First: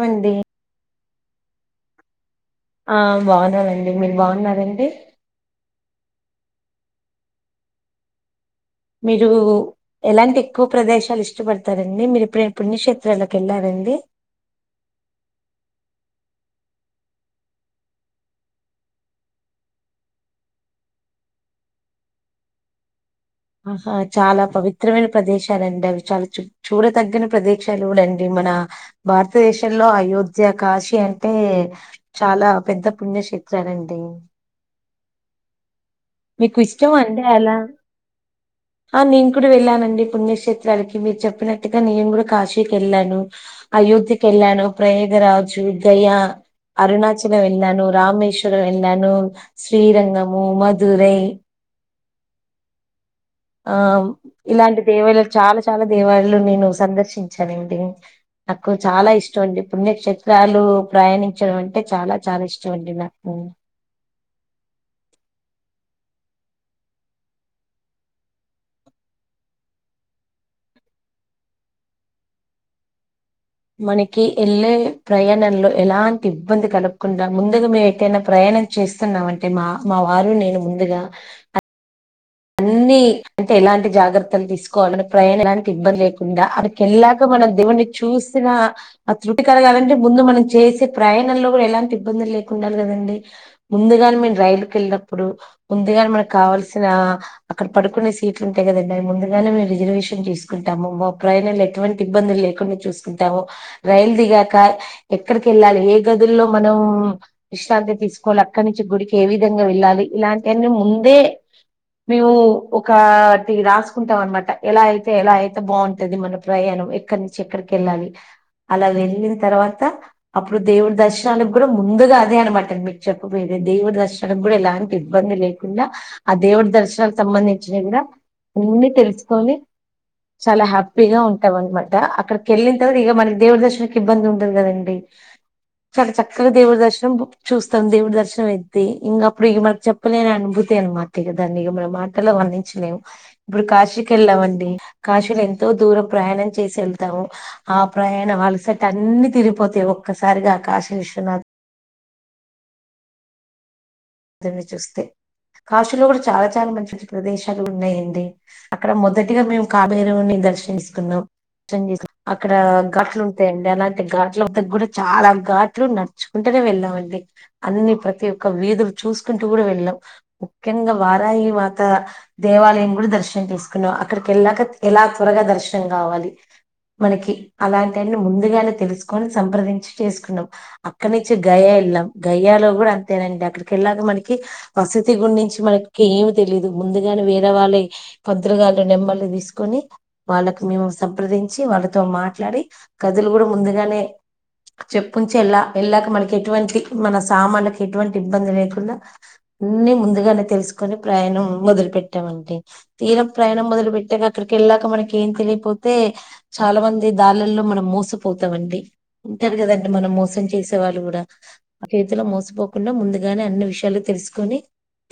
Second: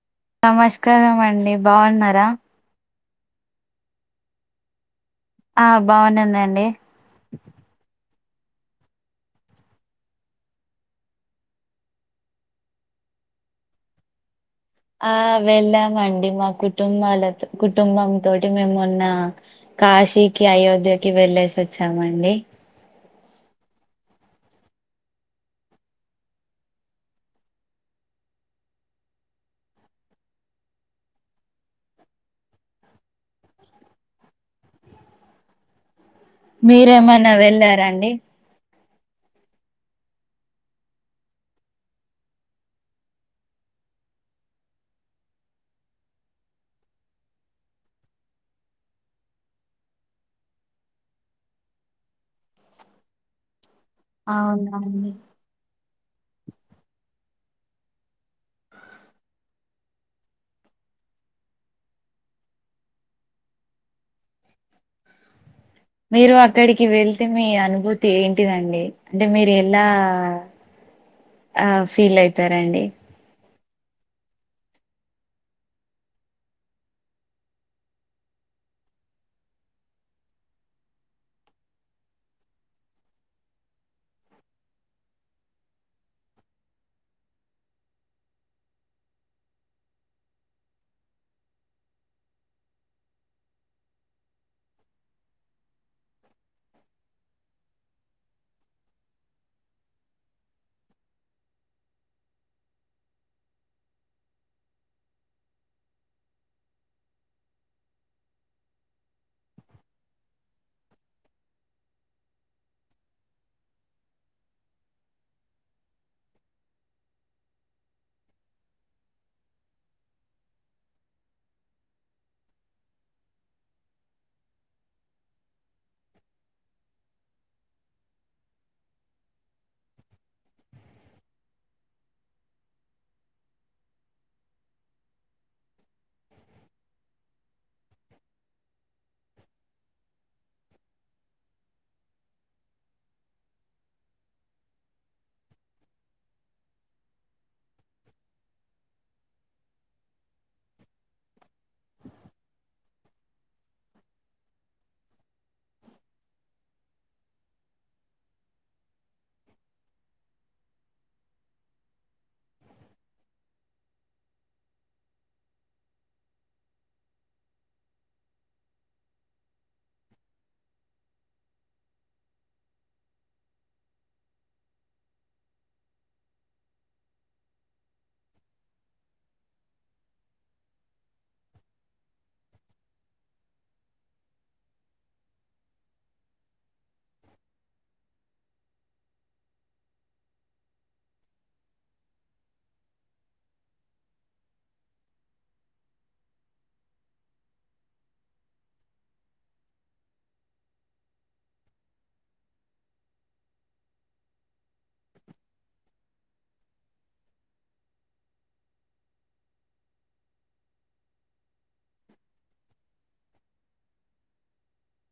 మంది నమస్కారం అండి బాగున్నారా ఆ బాగున్నానండి మీరు బాగున్నర అండి ఆ బాగున్నానండి మీరు ఎలాంటి ఎక్కువ ప్రదేశాలు ఇష్టపడతారండి మీరు ఎప్పుడైనా పుణ్యక్షేత్రాలకి వెళ్ళార అండి ఆ వెళ్ళామండి మా కుటుంబాలతో కుటుంబం తోటి మేము మొన్న కాశీకి అయోధ్యకి వెళ్ళేసి వచ్చామండి ఆహా చాలా పవిత్రమైన ప్రదేశాలండి అవి చాలా చూ చూడతగ్గిన ప్రదేశాలు కూడా అండి మన భారతదేశంలో అయోధ్య కాశీ అంటే చాలా పెద్ద పుణ్యక్షేత్రాలు అండి మీకు ఇష్టం అండి మీరేమన్నా అలా వెళ్ళారండి ఆ నేను కూడా వెళ్ళానండి పుణ్యక్షేత్రాలకి మీరు చెప్పినట్టుగా నేను కూడా కాశీకి వెళ్ళాను అయోధ్య కి వెళ్ళాను ప్రయాగ రాజ్, గయా అరుణాచలం వెళ్ళను రామేశ్వరం వెళ్ళను శ్రీరంగము, మదురై ఆ ఇలాంటి అవునండి దేవలు చాలా చాలా దేవలాయలు నేను సందర్శించానండి నాకు చాలా ఇష్టం అండి పుణ్యక్షేత్రం త్రాలు ప్రయాణించడం అంటే చాలా చాలా ఇష్టం అండి నాకు మీరు అక్కడికి వెళ్తే మీ అనుభూతి ఏంటిదండి అంటే మీరు ఎలా ఆ ఫీల్ అవుతారండి మనకి వెళ్ళే ప్రయాణంలో ఎలాంటి ఇబ్బంది కలగకుండా ముందుగా మే ఎటైనా ప్రయాణం చేస్తున్నాంటే మా మావారు నేను ముందుగా అన్ని అంటే ఎలాంటి జాగ్రత్తలు తీసుకోవాలని ప్రయాణం ఎలాంటి ఇబ్బంది లేకుండా అ ఎళ్లాక మనం దేవుని చూసిన ఆ త్రుటి కరగాలంటే ముందు మనం చేసే ప్రయాణంలో కూడా ఎలాంటి ఇబ్బందులు లేకుండా ఉడాలండీ ముందుగాని మేము రైలుకు వెళ్ళినప్పుడు ముందుగానే మనకు కావల్సిన అక్కడ పడుకునే సీట్లు ఉంటాయి కదండి అయి ముందుగానే మేము రిజర్వేషన్ చేసుకుంటాము ప్రయాణాలు ఎటువంటి ఇబ్బందులు లేకుండా చూసుకుంటాము రైలు దిగాక ఎక్కడికి వెళ్ళాలి ఏ గదుల్లో మనం విశ్రాంతి తీసుకోవాలి అక్కడి నుంచి గుడికి ఏ విధంగా వెళ్ళాలి ఇలాంటిన్నీ ముందే మేము ఒకటి రాసుకుంటాం అనమాట ఎలా అయితే ఎలా అయితే బాగుంటది మన ప్రయాణం ఎక్కడి నుంచి ఎక్కడికి వెళ్ళాలి అలా వెళ్ళిన తర్వాత అప్పుడు దేవుడి దర్శనానికి కూడా ముందుగా అదే అనమాట మీకు చెప్పపోయే దేవుడి దర్శనం మనం కూడా ఎలాంటి ఇబ్బంది లేకుండా ఆ దేవుడి దర్శనం దానికి సంబంధించినవి అన్ని తెలుసుకొని చాలా హ్యాపీగా ఉంటాం అనమాట అక్కడికి వెళ్ళిన తర్వాత ఇక మనకి దేవుడి దర్శనంకి ఇబ్బంది ఉండదు కదండి చాలా చక్కగా దేవుడి దర్శనం చూస్తాం దేవుడి దర్శనం అయితే ఇంక అప్పుడు ఇ మనకి చె చెప్పులేని అనుభూతి అనమాట ఇగ దాన్ని మనం మాటల్లో వర్ణించలేము ఇప్పుడు కాశీకి వెళ్ళామండి కాశీలు ఎంతో దూరం ప్రయాణం చేసి వెళ్తాము ఆ ప్రయాణం అలసట అన్ని తిరిగిపోతాయి ఒక్కసారిగా ఆ కాశీవిశ్వనాథ్ అని చూస్తే కాశీలో కూడా చాలా చాలా మంచి మంచి ప్రదేశాలు ఉన్నాయండి అక్కడ మొదటిగా మేము కాలభైరవుని దర్శించుకున్నాం అక్కడ ఘాట్లు ఉంటాయండి అలాంటి ఘాట్ల దగ కూడా చాలా ఘాట్లు న నడుచ్చుకుంటనే వెళ్ళాండి అన్ని ప్రతి ఒక్క వీధులు చూసుకుంటూ కూడా వెళ్ళాం ముఖ్యంగా వారాహి మాత దేవాలయం కూడా దర్శనం చేసుకున్నాం అక్కడికి వెళ్ళాక ఎలా త్వరగా దర్శనం కావాలి మనకి అలాంటివన్నీ ముందుగానే తెలుసుకొని సంప్రదించి చేసుకున్నాం అక్కడ నుంచి గయ వెళ్ళాం గయాలో కూడా అంతేనండి అక్కడ కెళ్ళలాక మనకి వసతి గురించి మనకి ఏమి తెలీదు ముందుగానే వేరే వాళ్ళ పంతులుగాళ్లు నెంబర్లు తీసుకుని వాళ్ళకు మేము సంప్రదించి వాళ్ళతో మాట్లాడి గదులు కూడా ముందుగానే చెప్పంచి ఎలా వెళ్ళాక మనకి ఎటువంటి మన సామాన్లలకు ఎటువంటి ఇబ్బంది లేకుండా అన్నీ ముందుగానే తెలుసుకొని ప్రయాణం మొదలు పెట్టామండి తీరా ప్రయాణం మొదలు పెట్టాక అక్కడికి వెళ్ళాక మనకి ఏం తెలియపోతే చాలా మంది దార్లల్లో మనం మోసిపోతామండి ఉంటారు కదండి మనం మోసం చేసే వాళ్ళు కూడా ఆ చేతిలో మోసపోకుండా ముందు గానే అన్ని విషయాలు తెలుసుకొని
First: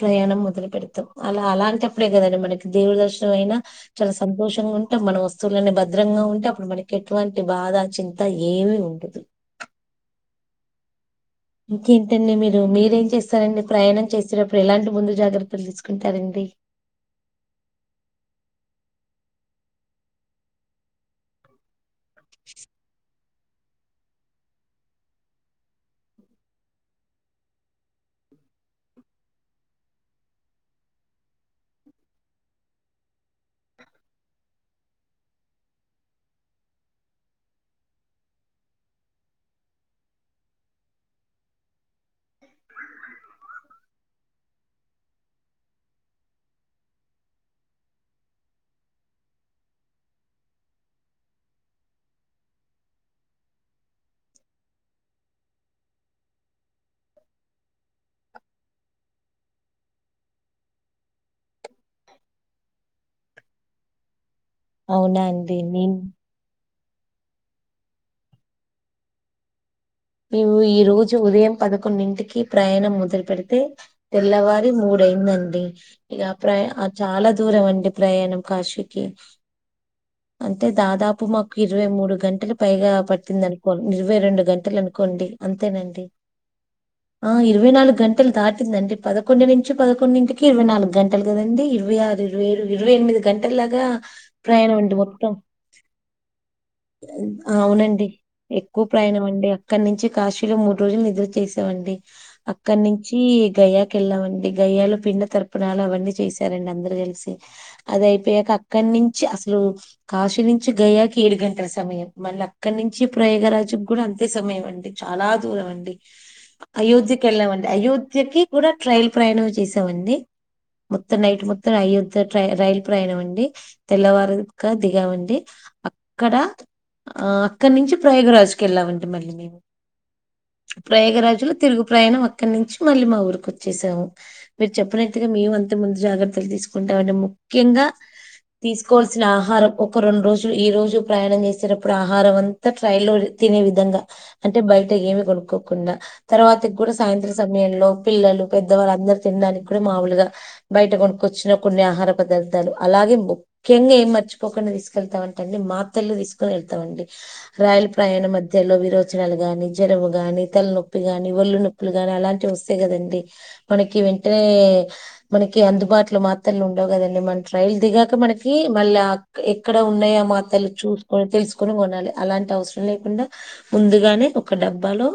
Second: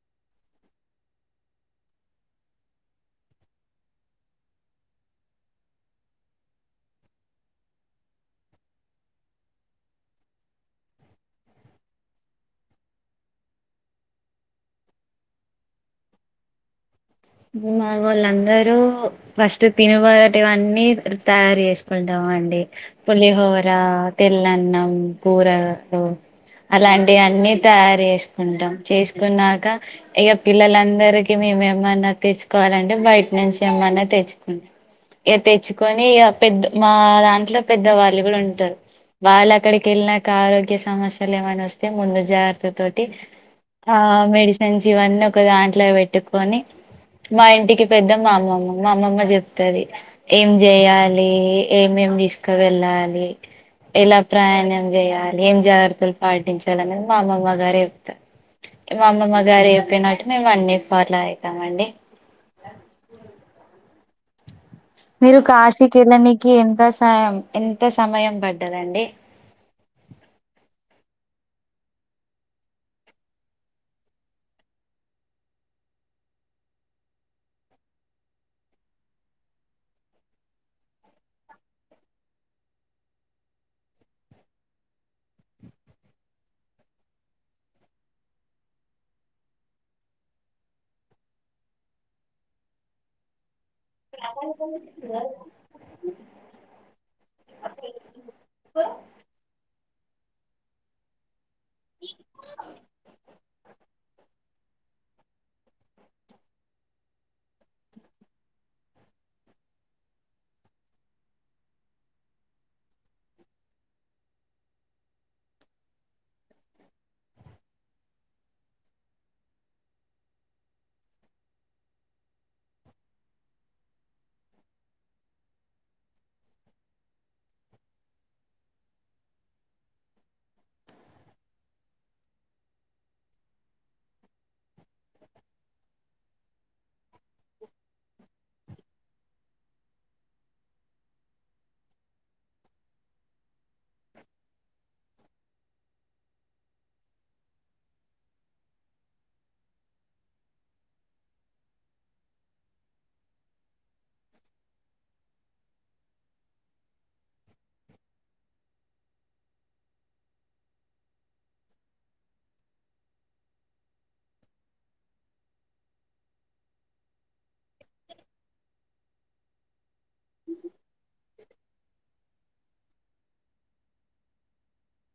ప్రయాణం మొదలు పెడతాం అలా అలాంటిప్పుడే కదండి మనకి దేవుడు దర్శనం అయినా చాలా సంతోషంగా ఉంటాం మన వస్తువులీ భద్రంగా ఉంటే అప్పుడు మనకి ఎటువంటి బాధ చి అంత ఏమి ఉండదు ఇంకేంటండి మీరు మీరేం చేస్తారండి ప్రయాణం చేసేటప్పుడు ఎలాంటి ముందు జాగ్రత్తలు తీసుకుంటారండి మా వాళ్ళందరూ ఫస్ట్ తినబడేటువన్నీ తయారు చేస్తారు పోదాం అండి పులిహోర తెల్లన్నం కూరలు అలాంటి అన్నీ తయారు జేస్కుంటాం చేస్కున్నాక ఇగ పిల్లలందరికిీ మేమెన్నా తెచ్చుకోవాలంటే బయ్ ట్నుంచి ఏమన్నా తెచ్చ్ కుం ఇగ తెచ్చుకొని ఇగ పెద్ద్ మా దాంట్లో పెద్ద వాళ్ళు గుడా ఉంటారు వాళ్ళు అక్కడికి ఎళ్ళ్నాక ఆరోగ్య సమస్యలు ఏమైనా వొస్తే ముందు జాగ్రత్త తోటి ఆ మెడిసన్స్ ఇవన్నీ ఒక దాంట్లో వెట్టుకొని మా ఇంటికి పెద్ద మా అమ్మమ్మ మా అమ్మమ్మ జేప్తాది ఏం జేయ్యాలి ఏమేం దీస్కవెళ్ళాలి ఎలా ప్రయాణం జేయ్యాలి ఏం జాత్రలు పాటించాలి అనేది మా అమ్మమ్మ గారెప్తా మా అమ్మమ్మ గారు ఎప్పినట్టు మేమన్ని ఫాట్లో అయితామండి అవునా మీరు అండి నేను కాశీకి ఎళ్ళనీకి ఎంత సహాయం ఎంత సమయం బడ్డదండి ఈవు ఈ రోజు ఉదయం పదకొండింటికి ప్రయణం మొదలు పెడితే తెల్లవారి మూడైందండి ఇగా ప్రయా ఆ చాలా దూరమండి ప్రయాణం కాశీకి అంటే దాదాపు మాకి ఇరవై మూడు గంటలు పైగా పట్టింది అనుకోన్ నిరవై రెండు గంటలు అను కోండి అంతేనండి ఆ ఇరవై నాలుగ్ గంటలు దాటిందండి పదకొండు నుంచి పదకొండింటికి ఇరవై నాలుగ్గంటలు గదండి ఇరవై ఆరు ఇర్ వై ఏరు ఇరవై ఎనిమిది గంటల్ ల్లాగా [unintelligible] అవునండి ఎక్కువ ప్రయాణం అండి అక్కన్నించి కాశీలో మూడ్రోజుల్ నిద్దర్ చేస్ తామండి అక్కన్నించీ గయాకెళ్ళామండి గయ్యాలో పిండు తరు ప్రాలు అవన్నీ చేశారండి అందురు గల్సి అది అయిపోయాక అక్కన్నించి అసలు కాశీ నుంచి గయాకి ఏడు గం టల సమయం మళ్ళీ అక్కన్నించి ప్రయగరాజు గ్గుడ అంతే సమయమండి చాలా దూరం అండి అయోధ్యకి ఎళ్ళామండి అయోధ్యకి కూడా ట్రయ్ల్ ప్రయాణం చేసామండి మొత్తం నైట్ మొత్తం అయ్యోద్య ట్రై రైల్ ప్రయాణం అండి తెల్లవారుక్కా దిగామండి క్కడా ఆ అక్కన్నించి ప్రయోగరాజుకెళ్ళామంటే మళ్ళీ మేము ప్రయోగరాజు తిరుగు ప్రయాణం అక్కన్నుంచి మళ్ళీ మా ఊరికొచ్చేశాము మీర్ చెప్పినట్టుగా మేము అంత ముందు జాగ్రత్తల్ దీస్కుంటాంమండె ముఖ్యంగా తీస్కోల్సిన ఆహారం ఒక్క రెండ్రోజు ఈ రోజు ప్రయాణం జేసేటప్పుడు ఆహారం అంతా ట్రై ల్లోది తినే విధంగా అంటే బయట ఏమి గొనుక్కోకుండా తర్వాతి గ్గుడ సాయంత్రం సమయంలో పిల్లలు పెద్దవారు అందరు తిన్డానిక్కుడ మావొలుగా బయట గొనుకొచ్చిన కొన్ని ఆహార పదార్దాలు అలాగే క్యంగ ఏం మర్చిపోకుండా దీస్కెళ్తామంటండి మాత్తర్లు దీస్కొని ఎళ్తామండి రాయిల్ ప్రయాణ మధ్యలో విరోచనాలు గాని జరము గాని తల్నొప్పి గాని ఒళ్ళు నొ ప్పులు గాని అలాంటివి వొస్తాయ్ గదండి మనకి వెంటనే మనకి అందుబాట్లో మాత్రలుండవు గదండి మన ట్రైల్ దిగాక మనకీ మళ్యాక్ క్ ఎక్కడ ఉన్నాయి ఆ మాత్రలు చూస్కొన్ తెల్సుకొని గొనాలి అలాంటి అవస్రం లేకుండా ముందుగానే ఒక డబ్బాలో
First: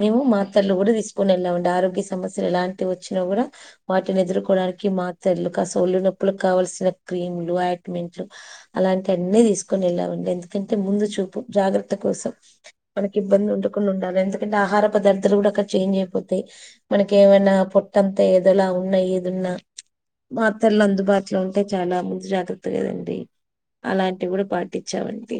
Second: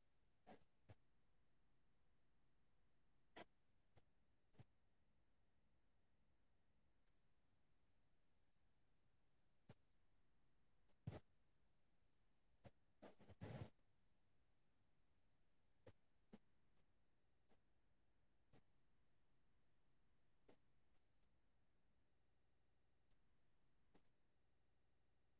మేము మాత్రలు గుడా దీస్కొని ఎళ్యామండి ఆరోగ్య సమస్యలు ఎలాంటివొచ్చినా గూర వాటిని ఎదుర్కోవడానికి మాతర్లు కాస్త ఒల్లు నొప్పులు కావల్సిన క్రీమ్లు ఐట్మెంట్లు అలాంటి అన్నీ దీస్కొని ఎళ్యామండి ఎందుకంటే ముందు చూపు జాగ్రత్త కోసం మనకి ఇబ్బంది ఉండకుండా ఉండాలి ఎందుకంటే ఆహార పదార్దాల్ గుడ అక్కడ చేంజ్ అయిపోతాయ్ మనకి ఏమైనా పొట్టంతా ఏదోలా ఉన్నా ఏదున్నా మాత్తర్లు అందుబాటులో ఉంటే చాలా ముందు జాగ్రత్త కదండి అలాంటివి కూడా పాటి ఇచ్చవంటే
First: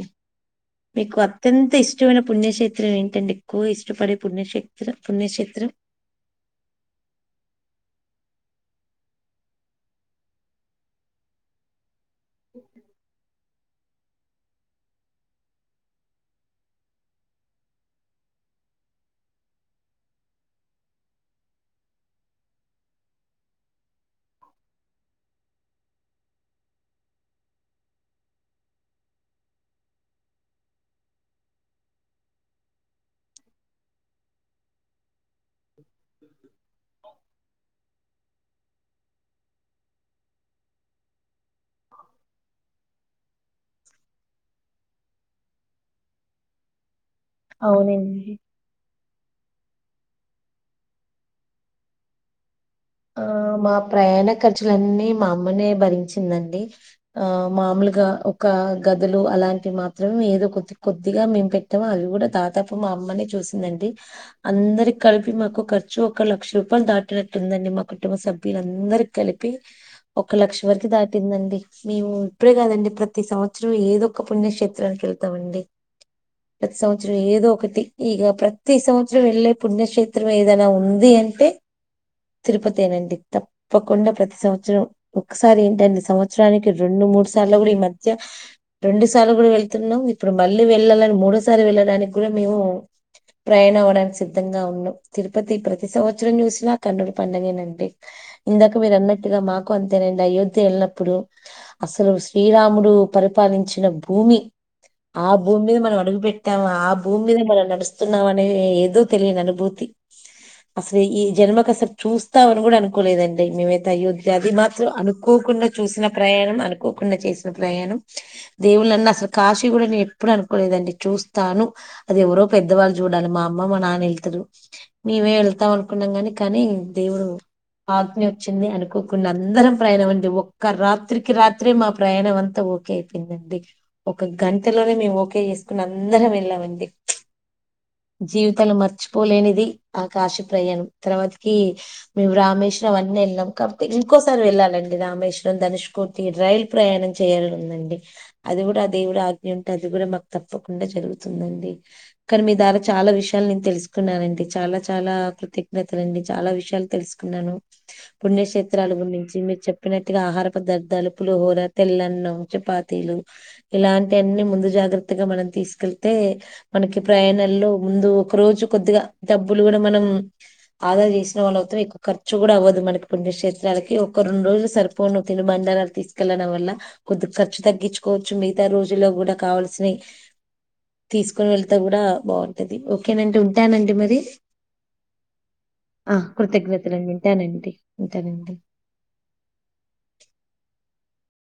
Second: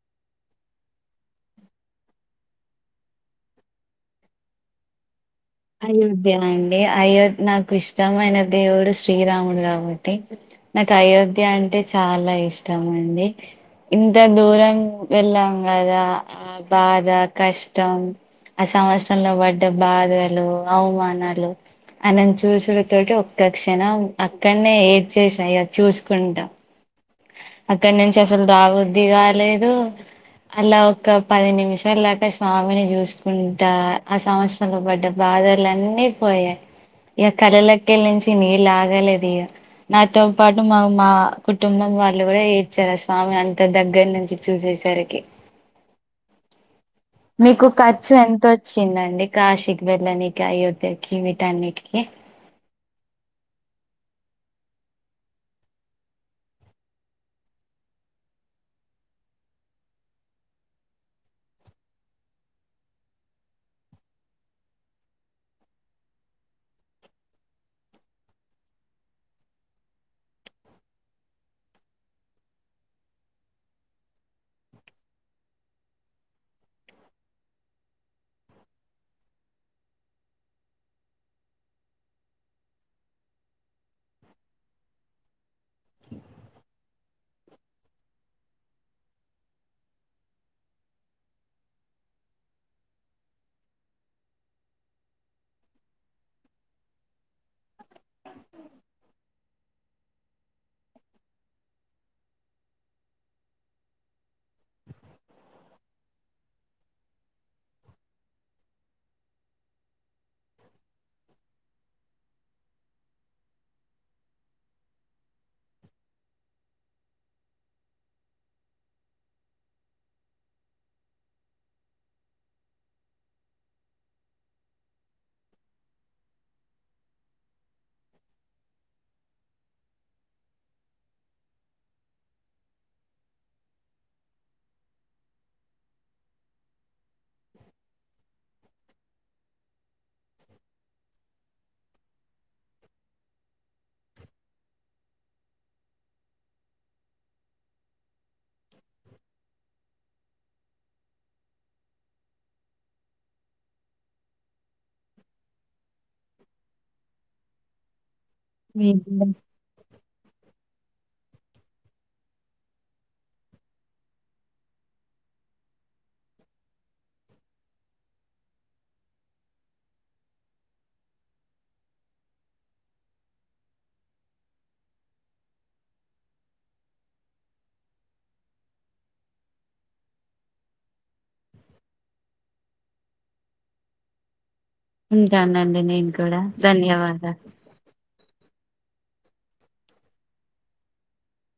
మీకు అత్యంత ఇష్టమైన పుణ్యక్షేత్రం ఏంటండి ఎక్కువ ఇష్టపడే పుణ్యక్షేత్రం పుణ్యక్షేత్రం అయోధ్య అండి అయోధ్య నాకు ఇష్టమైన దేవుడు శ్రీరాముడు కాబట్టి నాకు అయోధ్య అంటే చాలా ఇష్టం అండి ఇంత దూరం వెళ్ళాం కదా బాధ కష్టం ఆ సంవత్సరంలో పడ్డ బాధ లో అవుమానాలు వాళ్లను చూసుడు తోటి ఒక్క క్షణం అక్కడనే ఏడ్చేసా ఇగ చూసుకుంటా అక్కడ నుంచి అసలు రాబుద్ది కాలేదు అలా ఒక పది నిమిషాలు దాకా స్వామిని చూసుకుంటా ఆ సంవత్సరంలో పడ్డా బాధలు అన్నీ పోయే ఇక కళ్ళల్లకెళ్లి నుంచి నీళ్ళు లాగాలేదు ఇగ నాతో పాటు మా మా కుటుంబం వాళ్ళు కూడా ఎడ్చారు స్వామి అంత దగ్గర నుంచి చూసేసరికి మీకు ఖర్చు అవునండి ఎంతొ ఇచ్చిందండి కాశీకి వెళ్ళానికి అయోధ్య కి వీటిఅన్నిటికి ఆ మా ప్రయాణ ఖర్చులన్నీ మా అమ్మనే భరించిందండి ఆ మామూలుగా ఒక గదులు అలాంటివి మాత్రమే ఏదో కొద్ది కొద్దిగా మేము పెట్ మొత్తం అవి కూడా దాదాపు మా అమ్మనే చూసిందండి అందరికి కలిపి మాకు ఖర్చు ఒక లక్ష రూపాయలు దాటినట్టుందండి మాకు కుటుంబ సభ్యులందరికి కలిపి ఒక లక్ష వరకు దాటిందండి మేము ఇప్పుడే కాదండి ప్రతి సంవత్సరం ఏదొ ఒక పుణ్యక్షేత్రానికి వెళ్తామండి ప్రతి సంవత్సరం ఏదో ఒకటి ఇగ ప్రతి సంవత్సరం వెళ్ళే పుణ్యక్షే త్రం ఏదైనా ఉంది అంటే తిరుపతేనండి తప్పకుండా ప్రతి సంవత్సరం ఒకసారి ఏంటండి సంవత్సరానికి రెండు మూడు స దాన్లో గూడ ఈ మధ్య రెండు సార్లు కూడా వెళ్తున్నాం ఇప్పుడు మళ్ళీ వెళ్ళాలని మూడోసారి వెళ్ళడానికి కూడా మేము ప్రయాణం అవడానికి సిద్ధంగా ఉన్న తిరుపతి ప్రతి సంవత్సరం చూసినా కన్ను పండగేనండీ ఇందాక మీరు అన్నట్టుగా మాకు అంతేనండి అయోధ్య వెళ్ళినప్పుడు అసలు శ్రీరాముడు పరిపాలించిన భూమి ఆ భూమి మీద మనం అడుగు పెట్టామా ఆ భూమి మీద మనం నడుస్తున్నామా అని ఏదో తెలియని అనుభూతి అసలు ఈ జన్మకు అసలు చూస్తా వని కూడా అనుకోలేదండి మేమైతే అయోధ్య అది మాత్రం అనుకోకుండా చూసిన ప్రయాణం అనుకోకుండా చేసి న ప్రయాణం దేవుళ్లన్న అసలు కాశీ కూడా నేను ఎప్పుడు అనుకోలేదండి చూస్తాను అది ఎవరో పెద్దవాళ్ళు చూడాలి మా అమ్మ మా నాన్న వెళ్తారు మేమే వెళ్తాం అనుకున్నాం గాని కానీ దేవుడు ఆజ్ఞ వచ్చింది అనుకోకుండా అందరం ప్రయాణం అండి ఒక్క రాత్రికి రాత్రే మా ప్రయాణం అంతా ఓకే ఎందంటే ఒక గంటలోనే మేము ఓకే చేసుకుని అందరం వెళ్ళామండి జీవితములో మర్చిపోలేనిది ఆ కాశి ప్రయాణం తర్వాతకి మేము రామేశ్వరం అన్ని ఏళ్ళినంక ఇంకోసారి వెళ్ళాలండి రామేశ్వరం ధనుష్ పోతే రైల్ ప్రయాణం చేయాలనీ ఉందండి అది కూడా ఆ దేవుడు ఆజ్ఞ ఉంటే అది కూడ మాకు తప్పకుండా జరుగుతుందండి కానీ మీ ద్వారా చాలా విషయాలు నేను తెలుసుకున్నానండి చాలా చాలా కృతజ్ఞతలు అండి చాలా విషయ తెలుసుకున్నాను మీ పుణ్యక్షేత్రాల గురించి మీరు చెప్ తేప్పినట్టుగా ఆహార పదార్థాలు పులిహోర తెల్లన్నం చపాతీలు ఇలాంటి అన్ని ముందు జాగ్రత్తగా మనం తీస్కెళ్తే మనకి ప్రయాణంలో ముందు ఒక రోజు కొద్దిగా డబ్బులు గూడా మనం ఆదా జేసి తో లోతు ఎక్కు ఖర్చు గూడావ్వదు మనకి పుణక్షేత్రాలకి ఒక రోన్ రోజులు సరిపోను తిను బండారాలు తీస్ కేలన వల్ల కొద్ది ఖర్చు తగ్గించుకోవచ్చు మిగతా రోజుల్లో గూడా కావల్సియ్ తీస్కొని వెళ్తా గూడా బావుంటది ఓకేనండి ఉంటానండి మరి ఇంకాందండి నేను ఆ కూడా కృతజ్ఞతలండి ధన్యవాదాలు ఉంటనంటి ఉంతానండి